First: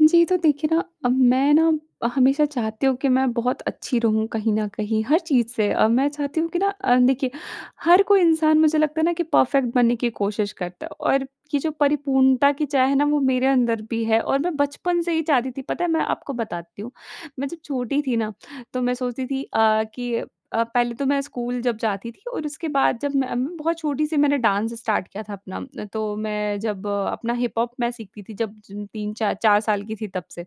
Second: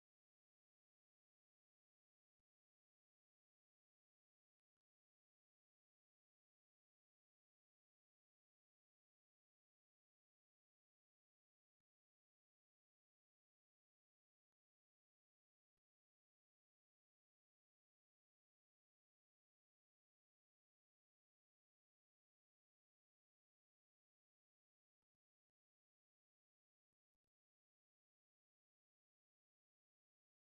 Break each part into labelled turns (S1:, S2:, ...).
S1: जी, तो देखिए ना अब मैं ना हमेशा चाहती हूँ कि मैं बहुत अच्छी रहूँ कहीं न कहीं हर चीज़ से। मैं चाहती हूँ कि ना देखिए, हर कोई इंसान मुझे लगता है ना कि परफ़ेक्ट बनने की कोशिश करता है, और ये जो परिपूर्णता की चाह है ना, वो मेरे अंदर भी है और मैं बचपन से ही चाहती थी। पता है, मैं आपको बताती हूँ, मैं जब छोटी थी ना, तो मैं सोचती थी कि पहले तो मैं स्कूल जब जाती थी, और उसके बाद जब मैं बहुत छोटी सी मैंने डांस स्टार्ट किया था अपना। तो मैं जब अपना हिप हॉप मैं सीखती थी, जब ज 3 चा 4 साल की थी तब से।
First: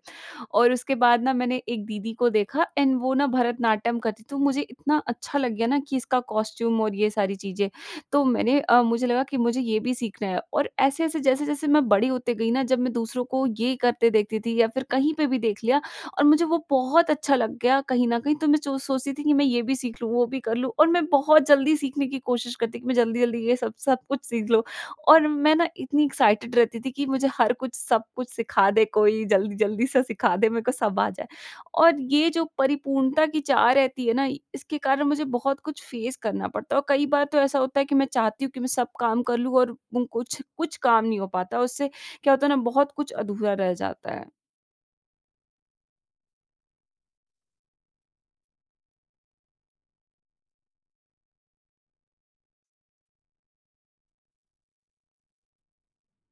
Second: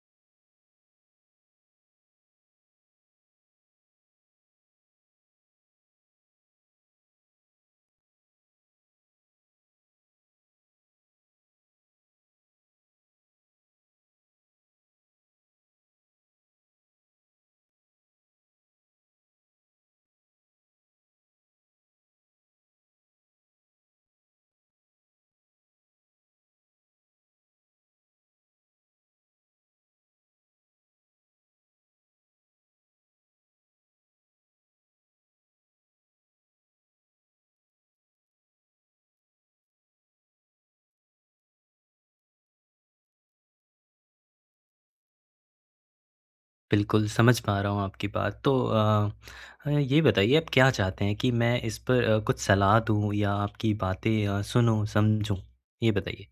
S1: और उसके बाद ना मैंने एक दीदी को देखा एंड वो ना भरतनाट्यम करती, तो मुझे इतना अच्छा लग गया ना कि इसका कॉस्ट्यूम और ये सारी चीज़ें। तो मैंने मुझे लगा कि मुझे ये भी सीखना है, और ऐसे-ऐसे जैसे-जैसे मैं बड़ी होते गई ना, जब मैं दूसरों को ये करते देखती थी या फिर कहीं पे भी देख लिया और मुझे वो बहुत अच्छा लग गया कहीं न कहीं, तो मैं चो सोचती थी कि मैं ये भी सीख लूँ, वो भी कर लूँ, और मैं बहुत जल्दी सीखने की कोशिश करती कि मैं जल्दी-जल्दी ये सब सब कुछ सीख लूँ। और मैं ना इतनी एक्साइटेड रहती थी कि मुझे हर कुछ सब कुछ सिखा दे कोई, जल्दी-जल्दी से सिखा दे, मेरे को सब आ जाए। और ये जो परिपूर्णता की चाह रहती है ना, इसके कारण मुझे बहुत कुछ फेस करना पड़ता है, और कई बार तो ऐसा होता है कि मैं चाहती हूँ कि मैं सब काम कर लूँ और कुछ कुछ काम नहीं हो पाता, उससे क्या होता है ना, बहुत कुछ अधूरा रह जाता है।
S2: बिल्कुल, समझ पा रहा हूँ आपकी बात। तो ये बताइए आप क्या चाहते हैं कि मैं इस पर कुछ सलाह दूँ या आपकी बातें सुनूँ, समझूँ? ये बताइए।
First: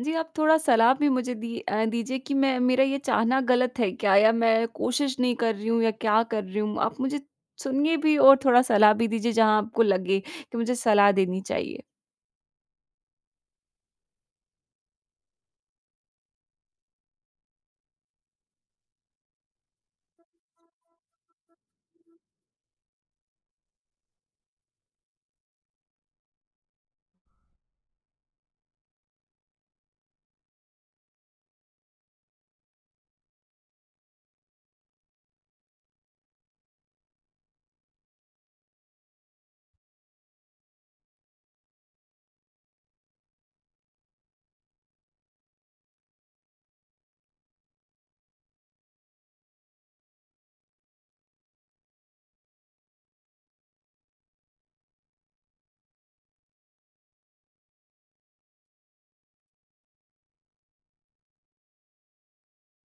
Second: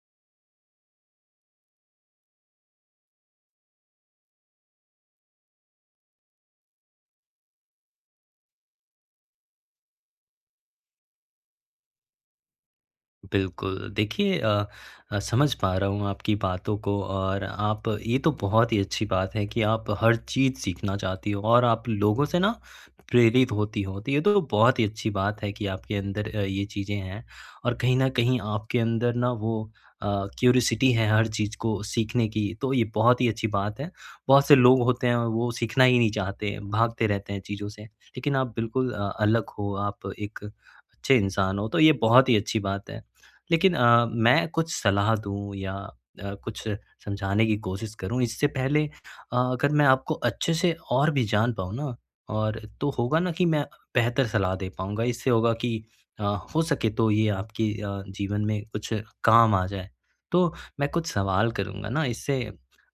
S1: जी, आप थोड़ा सलाह भी मुझे दीजिए कि मैं, मेरा ये चाहना गलत है क्या? या मैं कोशिश नहीं कर रही हूँ, या क्या कर रही हूँ? आप मुझे सुनिए भी और थोड़ा सलाह भी दीजिए जहाँ आपको लगे कि मुझे सलाह देनी चाहिए।
S2: बिल्कुल। देखिए समझ पा रहा हूँ आपकी बातों को और आप ये तो बहुत ही अच्छी बात है कि आप हर चीज़ सीखना चाहती हो और आप लोगों से ना प्रेरित होती हो। तो ये तो बहुत ही अच्छी बात है कि आपके अंदर ये चीज़ें हैं और कहीं न कहीं आपके अंदर ना वो अ, क्यूरोसिटी है हर चीज़ को सीखने की, तो ये बहुत ही अच्छी बात है। बहुत से लोग होते हैं वो सीखना ही नहीं चाहते, भागते रहते हैं चीज़ों से। लेकिन आप बिल्कुल अलग हो, आप एक अच्छे इंसान हो, तो ये बहुत ही अच्छी बात है। लेकिन मैं कुछ सलाह दूँ या कुछ समझाने की कोशिश करूँ, इससे पहले अगर मैं आपको अच्छे से और भी जान पाऊँ ना और तो होगा ना कि मैं बेहतर सलाह दे पाऊँगा। इससे होगा कि अ, हो सके तो ये आपकी जीवन में कुछ काम आ जाए। तो मैं कुछ सवाल करूँगा ना इससे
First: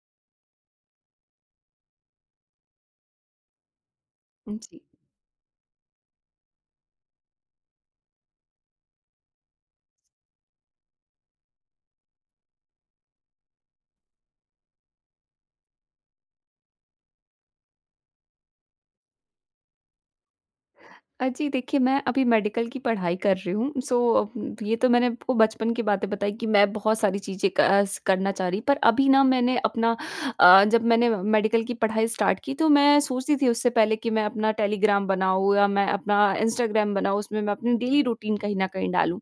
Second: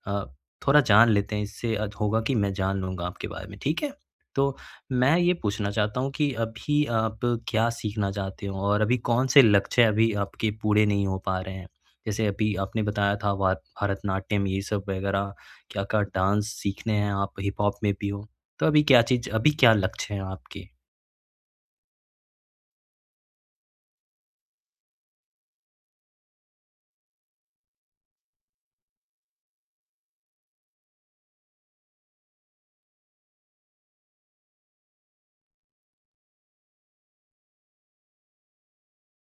S2: अ, थोड़ा जान लेते हैं, इससे होगा कि मैं जान लूँगा आपके बारे में, ठीक है? तो
S1: जी।
S2: मैं ये पूछना चाहता हूँ कि अभी आप क्या सीखना चाहते हो? और अभी कौन-से लक्ष्य अभी आपके पूरे नहीं हो पा रहे हैं? जैसे अभी आपने बताया था भा भरतनाट्यम ये सब वगैरह, क्या-क्या डांस सीखने हैं आप हिप हॉप में भी हो। तो अभी क्या चीज़ अभी क्या लक्ष्य हैं आपके?
S1: जी देखिए, मैं अभी मेडिकल की पढ़ाई कर रही हूँ। सो ये तो मैंने आपको बचपन की बातें बताई कि मैं बहुत सारी चीज़ें क अ, स करना चाह रही, पर अभी ना मैंने अपना, जब मैंने मेडिकल की पढ़ाई स्टार्ट की, तो मैं सोचती थी उससे पहले कि मैं अपना टेलीग्राम बनाऊँ या मैं अपना इंस्टाग्राम बनाऊँ, उसमें मैं अपनी डेली रूटीन कहीं न कहीं डालूँ।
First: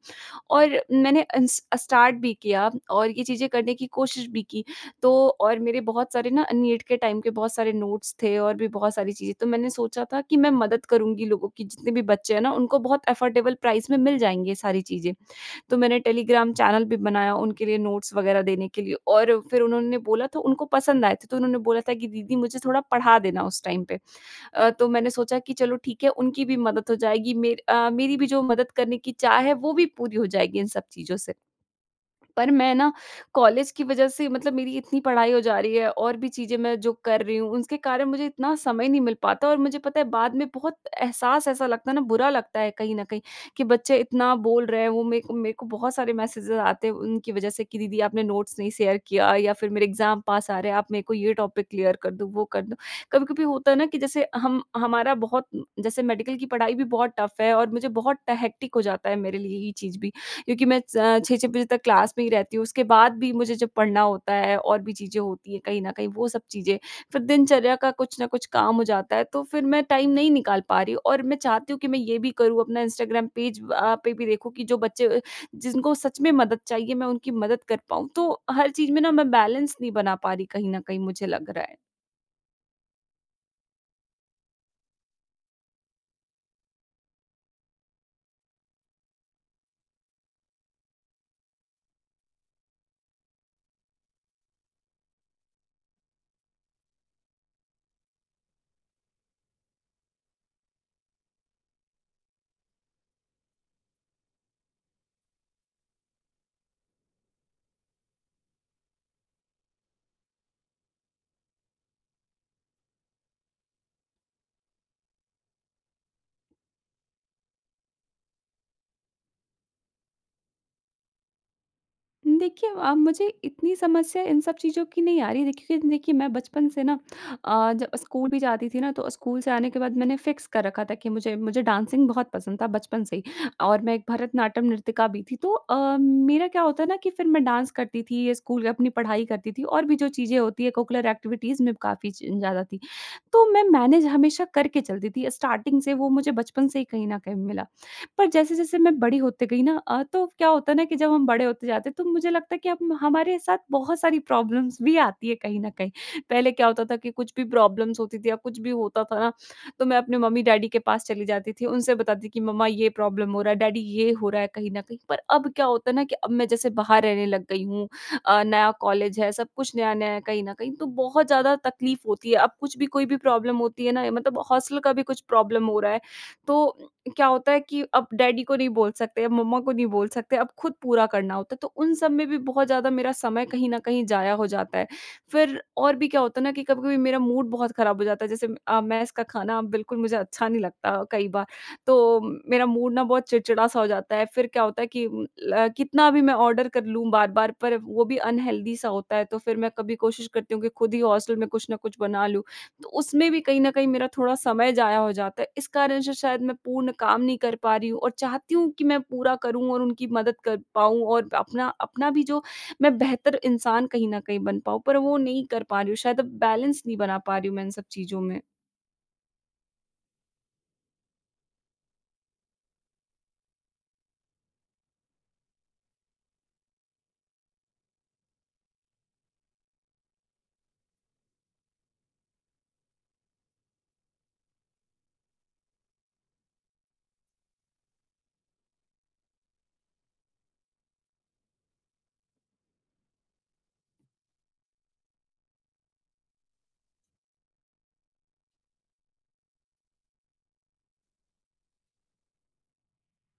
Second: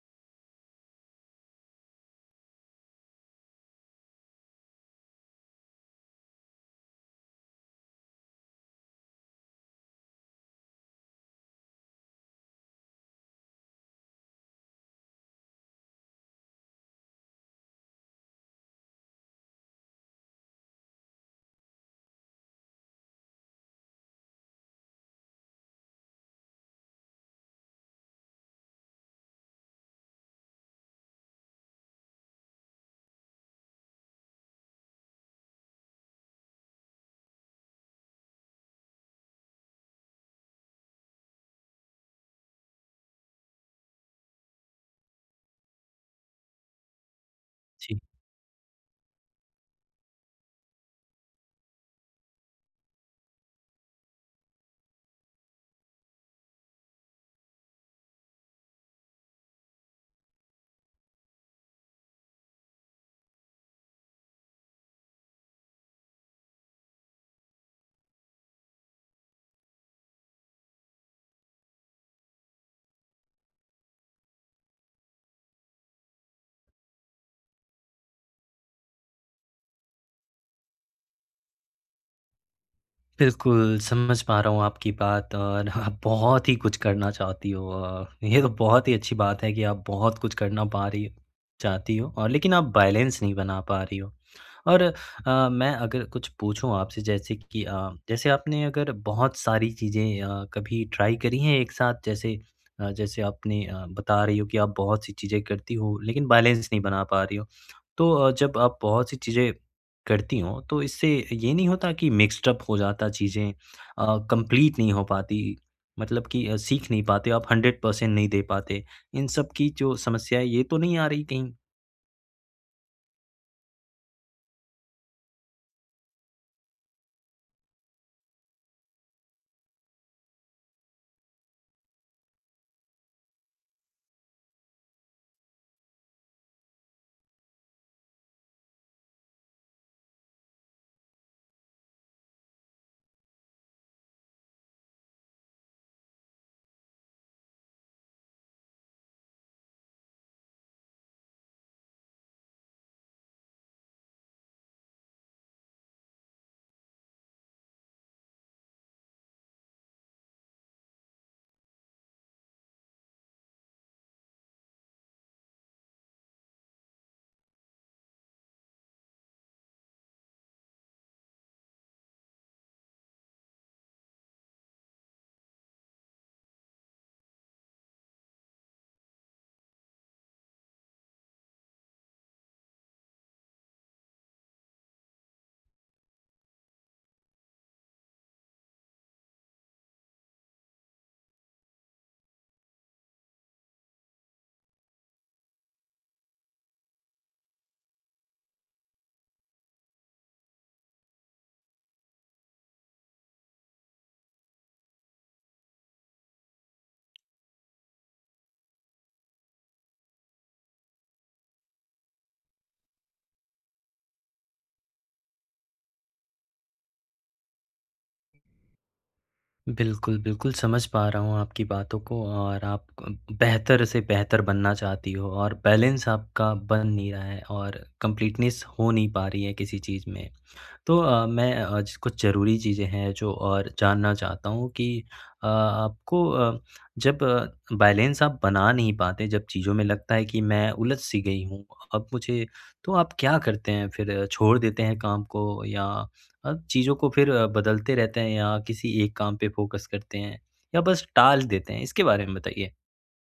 S1: और मैंने इंस स्टार्ट भी किया और ये चीज़ें करने की कोशिश भी की, तो, और मेरे बहुत सारे ना नीट के टाइम के बहुत सारे नोट्स थे और भी बहुत सारी चीज़ें। तो मैंने सोचा था कि मैं मदद करूँगी लोगों की, जितने भी बच्चे हैं ना, उनको बहुत अफोर्डेबल प्राइस में मिल जाएँगी ये सारी चीज़ें। तो मैंने टेलीग्राम चैनल भी बनाया उनके लिए नोट्स वगैरह देने के लिए, और फिर उन्होंने बोला तो उनको पसंद आए थे। तो उन्होंने बोला था कि दीदी मुझे थोड़ा पढ़ा देना उस टाइम पे। तो मैंने सोचा कि चलो ठीक है, उनकी भी मदद हो जाएगी। मेरी भी जो मदद करने की चाह है, वो भी पूरी हो जाएगी इन सब चीज़ों से। पर मैं ना, कॉलेज की वजह से मतलब मेरी इतनी पढ़ाई हो जा रही है और भी चीज़ें मैं जो कर रही हूँ, उसके कारण मुझे इतना समय नहीं मिल पाता, और मुझे पता है बाद में बहुत एहसास ऐसा लगता है ना, बुरा लगता है कहीं न कहीं, कि बच्चे इतना बोल रहे हैं, वो मेरे को बहुत सारे मैसेजेज़ आते हैं उनकी वजह से, कि
S2: जी।
S1: दीदी आपने नोट्स नहीं शेयर किया, या फिर मेरे एग्ज़ाम पास आ रहे हैं, आप मेरे को ये टॉपिक क्लियर कर दो, वो कर दो। कभी-कभी होता है ना कि जैसे हम हमारा बहुत, जैसे मेडिकल की पढ़ाई भी बहुत टफ़ है, और मुझे बहुत हेक्टिक हो जाता है मेरे लिए ये चीज़ भी। क्योंकि मैं 6-6 बजे तक क्लास में ही रहती हूँ। उसके बाद भी मुझे जब पढ़ना होता है और भी चीज़ें होती हैं कहीं न कहीं, वो सब चीज़ें, फिर दिनचर्या का कुछ न कुछ काम हो जाता है, तो फिर मैं टाइम नहीं निकाल पा रही, और मैं चाहती हूँ कि मैं ये भी करूँ, अपना इंस्टाग्राम पेज पे भी देखूँ कि जो बच्चे, जिनको सच में मदद चाहिए, मैं उनकी मदद कर पाऊँ। तो हर चीज़ में ना मैं बैलेंस नहीं बना पा रही कहीं न कहीं, मुझे लग रहा है।
S2: बिल्कुल, समझ पा रहा हूँ आपकी बात और आप बहुत ही कुछ करना चाहती हो ये तो बहुत ही अच्छी बात है कि आप बहुत कुछ करना पा रही हो चाहती हो और लेकिन आप बैलेंस नहीं बना पा रही हो। और मैं अगर कुछ पूछूँ आपसे जैसे कि जैसे आपने अगर बहुत सारी चीज़ें कभी ट्राई करी हैं एक साथ जैसे जैसे आपने बता रही हो कि आप बहुत सी चीज़ें करती हो लेकिन बैलेंस नहीं बना पा रही हो। तो जब आप बहुत सी चीज़ें करती हो, तो इससे ये नहीं होता कि मिक्स्ड अप हो जाता चीज़ें कंप्लीट नहीं हो पाती, मतलब कि सीख नहीं पाते, आप 100% नहीं दे पाते। इन सब की जो समस्या है, ये तो नहीं आ रही कहीं?
S1: देखिए, मुझे इतनी समस्या इन सब चीज़ों की नहीं आ रही है, क्योंकि देखिए, मैं बचपन से ना, जब स्कूल भी जाती थी ना, तो स्कूल से आने के बाद मैंने फिक्स कर रखा था कि मुझे मुझे डांसिंग बहुत पसंद था बचपन से ही, और मैं एक भरतनाट्यम नृत्यिका भी थी। तो मेरा क्या होता ना कि फिर मैं डांस करती थी, ये स्कूल, अपनी पढ़ाई करती थी, और भी जो चीज़ें होती है कोकुलर एक्टिविटीज़ में, काफ़ी ज़्यादा थी। तो मैं मैनेज हमेशा करके चलती थी। स्टार्टिंग से वो मुझे बचपन से ही कहीं न कहीं मिला। पर जैसे-जैसे मैं बड़ी होते गई ना, तो क्या होता है ना, कि जब हम बड़े होते जाते हैं, तो मुझे लगता है कि अब हमारे साथ बहुत सारी प्रॉब्लम्स भी आती है कहीं न कहीं। पहले क्या होता था कि कुछ भी प्रॉब्लम्स होती थी या कुछ भी होता था ना, तो मैं अपने मम्मी-डैडी के पास चली जाती थी। उनसे बताती कि मम्मा, ये प्रॉब्लम हो रहा है, डैडी, ये हो रहा है कहीं न कहीं। पर अब क्या होता है ना, कि अब मैं जैसे बाहर रहने लग गई हूँ, नया कॉलेज है, सब कुछ नया-नया है कहीं न कहीं, तो बहुत ज़्यादा तकलीफ़ होती है। अब कुछ भी कोई भी प्रॉब्लम होती है ना, मतलब हॉस्टल का भी कुछ प्रॉब्लम हो रहा है, तो क्या होता है कि अब डैडी को नहीं बोल सकते, अब मम्मा को नहीं बोल सकते, अब खुद पूरा करना होता है, तो उन सब में भी बहुत ज़्यादा मेरा समय कहीं न कहीं ज़ाया हो जाता है। फिर और भी क्या होता है ना, कि कभी-कभी मेरा मूड बहुत खराब हो जाता है, जैसे, मेस का खाना बिल्कुल मुझे अच्छा नहीं लगता कई बार, तो मेरा मूड ना बहुत चिड़चिड़ा-सा हो जाता है। फिर क्या होता है कि उम, ल कितना भी मैं ऑर्डर कर लूँ बार-बार, पर वो भी अनहेल्दी-सा होता है, तो फिर मैं कभी कोशिश करती हूँ कि खुद ही हॉस्टल में कुछ न कुछ बना लूँ। तो उसमें भी कहीं न कहीं मेरा थोड़ा समय ज़ाया हो जाता है। इस कारण से शायद मैं पूर्ण काम नहीं कर पा रही हूँ, और चाहती हूँ कि मैं पूरा करूँ और उनकी मदद कर पाऊँ, और अपना अपना भी जो मैं बेहतर इंसान कहीं न कहीं बन पाऊँ, पर वो नहीं कर पा रही हूँ। शायद अब बैलेंस नहीं बना पा रही हूँ मैं इन सब चीज़ों में।
S2: बिल्कुल, बिल्कुल समझ पा रहा हूँ आपकी बातों को और आप क बेहतर से बेहतर बनना चाहती हो और बैलेंस आपका बन नहीं रहा है और कंप्लीटनेस हो नहीं पा रही है किसी चीज़ में। तो मैं ज कुछ ज़रूरी चीज़ें हैं जो और जानना चाहता हूँ कि आपको जब बैलेंस आप बना नहीं पाते, जब चीज़ों में लगता है कि मैं उलझ-सी गई हूँ, अब मुझे तो आप क्या करते हैं फिर? छोड़ देते हैं काम को या चीज़ों को फिर बदलते रहते हैं या किसी एक काम पे फ़ोकस करते हैं या बस टाल देते हैं? इसके बारे में बताइए।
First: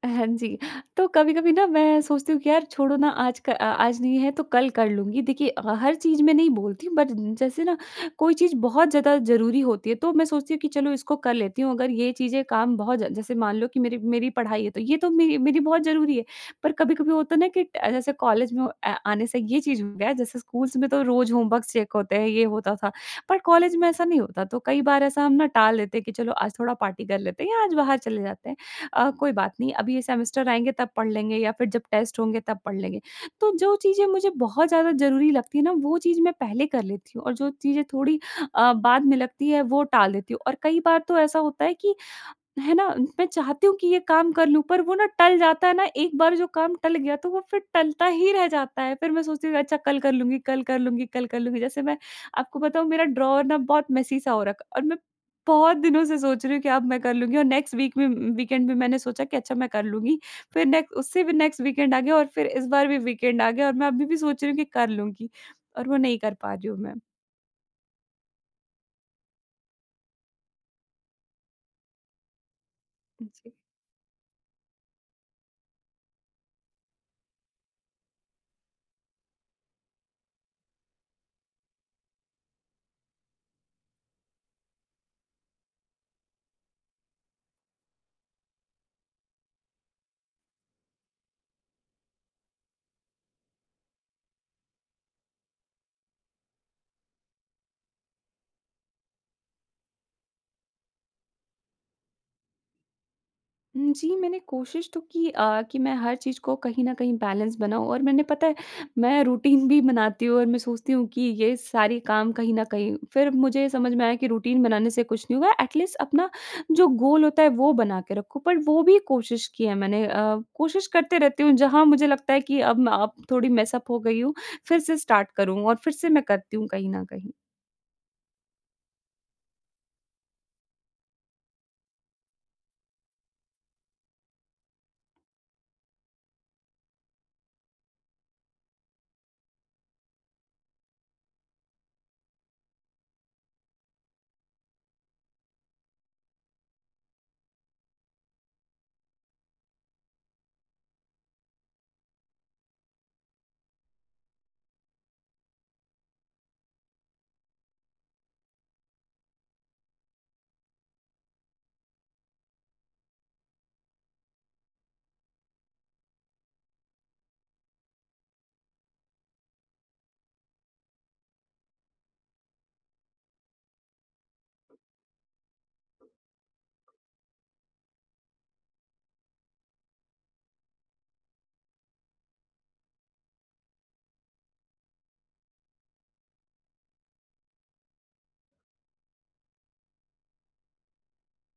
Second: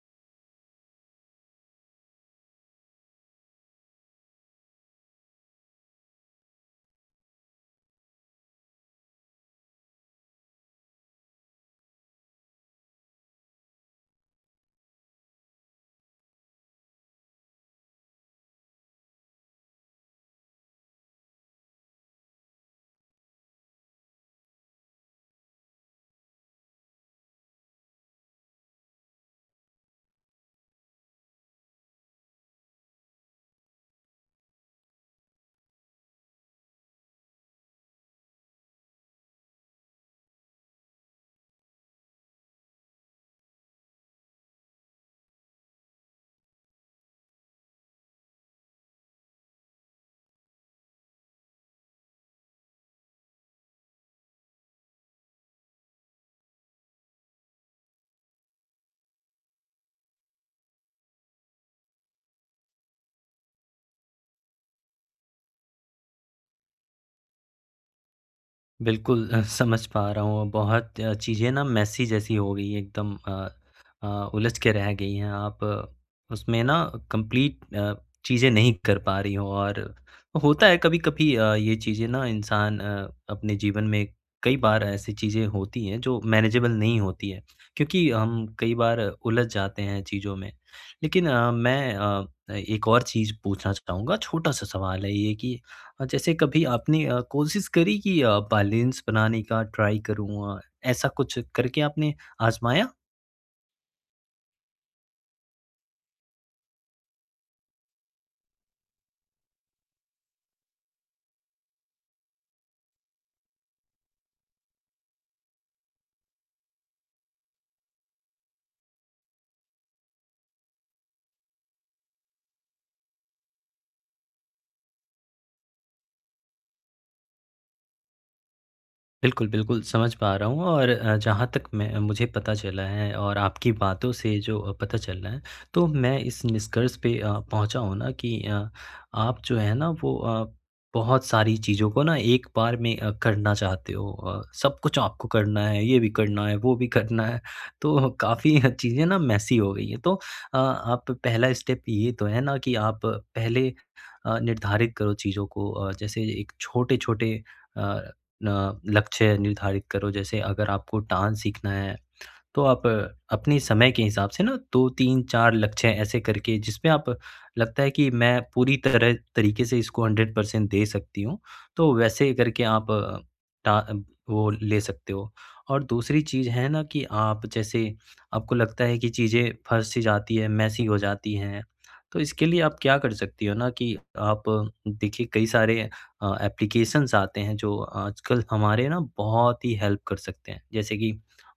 S1: हाँ जी, तो कभी-कभी ना मैं सोचती हूँ कि यार छोड़ो ना, आज आज नहीं है तो कल कर लूँगी। देखिए, हर चीज़ में नहीं बोलती हूँ, बट जैसे ना कोई चीज़ बहुत ज़्यादा ज़रूरी होती है, तो मैं सोचती हूँ कि चलो इसको कर लेती हूँ। अगर ये चीज़ें, काम बहुत ज जैसे मान लो कि मेरी मेरी पढ़ाई है, तो ये तो मेरी मेरी बहुत ज़रूरी है। पर कभी-कभी होता है ना कि ट जैसे कॉलेज में आने से ये चीज़ हो गया, जैसे स्कूल्स में तो रोज़ होमवर्क चेक होते हैं, ये होता था। पर कॉलेज में ऐसा नहीं होता, तो कई बार ऐसा हम ना टाल देते हैं कि चलो आज थोड़ा पार्टी कर लेते हैं, या आज बाहर चले जाते हैं। कोई बात नहीं, अभी ये सेमेस्टर आएँगे तब पढ़ लेंगे, या फिर जब टेस्ट होंगे तब पढ़ लेंगे। तो जो चीज़ें मुझे बहुत ज़्यादा ज़रूरी लगती है ना, वो चीज़ मैं पहले कर लेती हूँ, और जो चीज़ें थोड़ी बाद में लगती है वो टाल देती हूँ, और कई बार तो ऐसा होता है कि, है ना? मैं चाहती हूँ कि ये काम कर लूँ, पर वो ना टल जाता है ना, एक बार जो काम टल गया तो वो फिर टलता ही रह जाता है। फिर मैं सोचती हूँ अच्छा कल कर लूँगी, कल कर लूँगी, कल कर लूँगी। जैसे मैं आपको बताऊँ, मेरा ड्रॉवर ना बहुत मेसी सा हो रखा, और मैं बहुत दिनों से सोच रही हूँ कि अब मैं कर लूँगी, और नेक्स्ट वीक में, वीकेंड में मैंने सोचा कि अच्छा मैं कर लूँगी। फिर नेक्स्ट, उससे भी नेक्स्ट वीकेंड आ गया, और फिर इस बार भी वीकेंड आ गया, और मैं अभी भी सोच रही हूँ कि कर लूँगी, और वो नहीं कर पा रही हूँ मैं।
S2: बिल्कुल समझ पा रहा हूँ। बहुत चीज़ें ना मेसी जैसी हो गई हैं एकदम
S1: जी।
S2: अ, उलझ के रह गई हैं। आप उसमें ना कंप्लीट चीज़ें नहीं कर पा रही हो और होता है कभी-कभी ये चीज़ें ना इंसान अपने जीवन में कई बार ऐसी चीज़ें होती हैं जो मैनेजेबल नहीं होती हैं, क्योंकि हम कई बार उलझ जाते हैं चीज़ों में। लेकिन मैं एक और चीज़ पूछना चाहूँगा, छोटा-सा सवाल है ये कि जैसे कभी आपने कोशिश करी कि बैलेंस बनाने का ट्राई करूँ ऐसा कुछ करके आपने आज़माया?
S1: हुँ, जी, मैंने कोशिश तो की कि मैं हर चीज़ को कहीं न कहीं बैलेंस बनाऊँ, और मैंने, पता है, मैं रूटीन भी बनाती हूँ और मैं सोचती हूँ कि ये सारे काम कहीं न कहीं, फिर मुझे समझ में आया कि रूटीन बनाने से कुछ नहीं होगा, एटलीस्ट अपना जो गोल होता है, वो बना के रखो। पर वो भी कोशिश की है मैंने, कोशिश करते रहती हूँ, जहाँ मुझे लगता है कि अब मैं, अब थोड़ी मेसअप हो गई हूँ, फिर से स्टार्ट करूँ, और फिर से मैं करती हूँ कहीं न कहीं।
S2: बिल्कुल, बिल्कुल, समझ पा रहा हूँ और जहाँ तक मैं मुझे पता चला है और आपकी बातों से जो पता चल रहा है, तो मैं इस निष्कर्ष पे पहुँचा हूँ ना कि आप जो है ना वो बहुत सारी चीज़ों को ना एक बार में करना चाहते हो। सब कुछ आपको करना है, ये भी करना है, वो भी करना है, तो काफ़ी चीज़ें ना मेसी हो गई हैं। तो आप पहला स्टेप ये तो है ना कि आप पहले निर्धारित करो चीज़ों को जैसे एक छोटे-छोटे अ, न लक्ष्य निर्धारित करो। जैसे अगर आपको डांस सीखना है तो आप अपने समय के हिसाब से ना 2, 3, 4 लक्ष्य ऐसे करके जिसमें आप लगता है कि मैं पूरी तरह तरीके से इसको 100% दे सकती हूँ, तो वैसे करके आप टा अ, वो ले सकते हो। और दूसरी चीज़ है ना कि आप जैसे आपको लगता है कि चीज़ें फँस सी जाती है, मेसी हो जाती हैं, तो इसके लिए आप क्या कर सकती हो ना कि आप देखिए कई सारे एप्लीकेशंस आते हैं जो आजकल हमारे ना बहुत ही हेल्प कर सकते हैं। जैसे कि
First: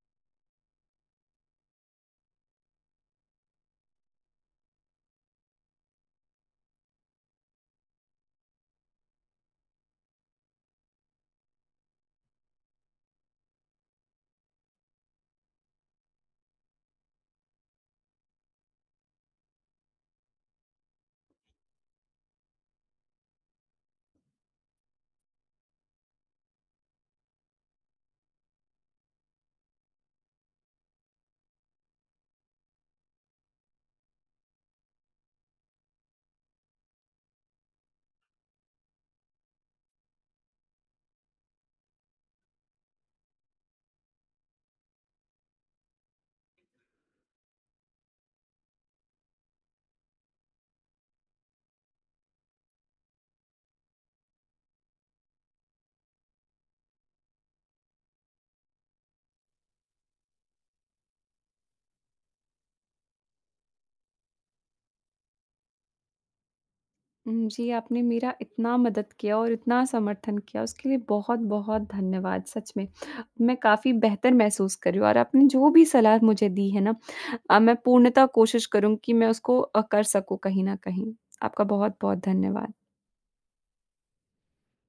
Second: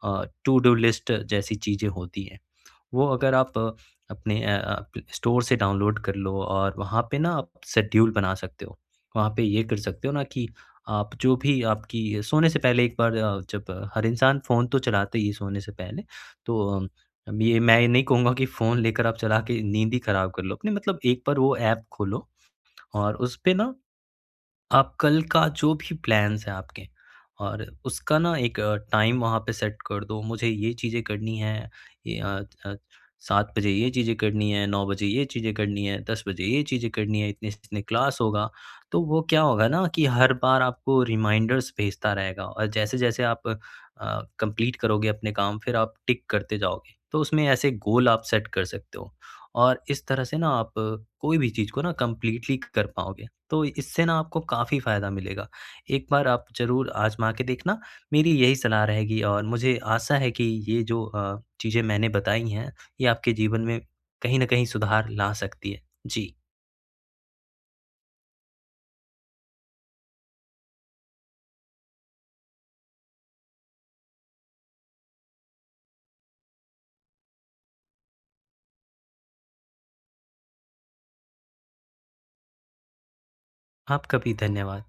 S2: टू डू लिस्ट जैसी चीज़ें होती हैं, वो अगर आप अपने स्टोर से डाउनलोड कर लो और वहाँ पे ना आप शेड्यूल बना सकते हो। वहाँ पे ये कर सकते हो ना कि आप जो भी आपकी सोने से पहले एक बार जब हर इंसान फ़ोन तो चलाते ही है सोने से पहले, तो अब ये मैं ये नहीं कहूँगा कि फ़ोन लेकर आप चला के नींद ही खराब कर लो अपनी मतलब एक बार वो ऐप खोलो और उस पे ना आप कल का जो भी प्लान्स हैं आपके और उसका ना एक टाइम वहाँ पे सेट कर दो। मुझे ये चीज़ें करनी हैं, ये अ, 7 बजे ये चीज़ें करनी है, 9 बजे ये चीज़ें करनी है, 10 बजे ये चीज़ें करनी है, इतने से इतने क्लास होगा। तो वो क्या होगा ना कि हर बार आपको रिमाइंडर्स भेजता रहेगा और जैसे-जैसे आप कंप्लीट करोगे अपने काम फिर आप टिक करते जाओगे। तो उसमें ऐसे गोल आप सेट कर सकते हो और इस तरह से ना आप कोई भी चीज़ को ना कंप्लीटली कर पाओगे। तो इससे ना आपको काफ़ी फ़ायदा मिलेगा। एक बार आप ज़रूर आज़मा के देखना, मेरी यही सलाह रहेगी और मुझे आशा है कि ये जो चीज़ें मैंने बताई हैं, ये आपके जीवन में कहीं न कहीं सुधार ला सकती है। जी,
S1: जी, आपने मेरा इतना मदद किया और इतना समर्थन किया, उसके लिए बहुत-बहुत धन्यवाद सच में। मैं काफ़ी बेहतर महसूस कर रही हूँ, और आपने जो भी सलाह मुझे दी है ना, मैं पूर्णतः कोशिश करूँगी कि मैं उसको कर सकूँ कहीं न कहीं। आपका बहुत-बहुत धन्यवाद।
S2: आपका भी धन्यवाद।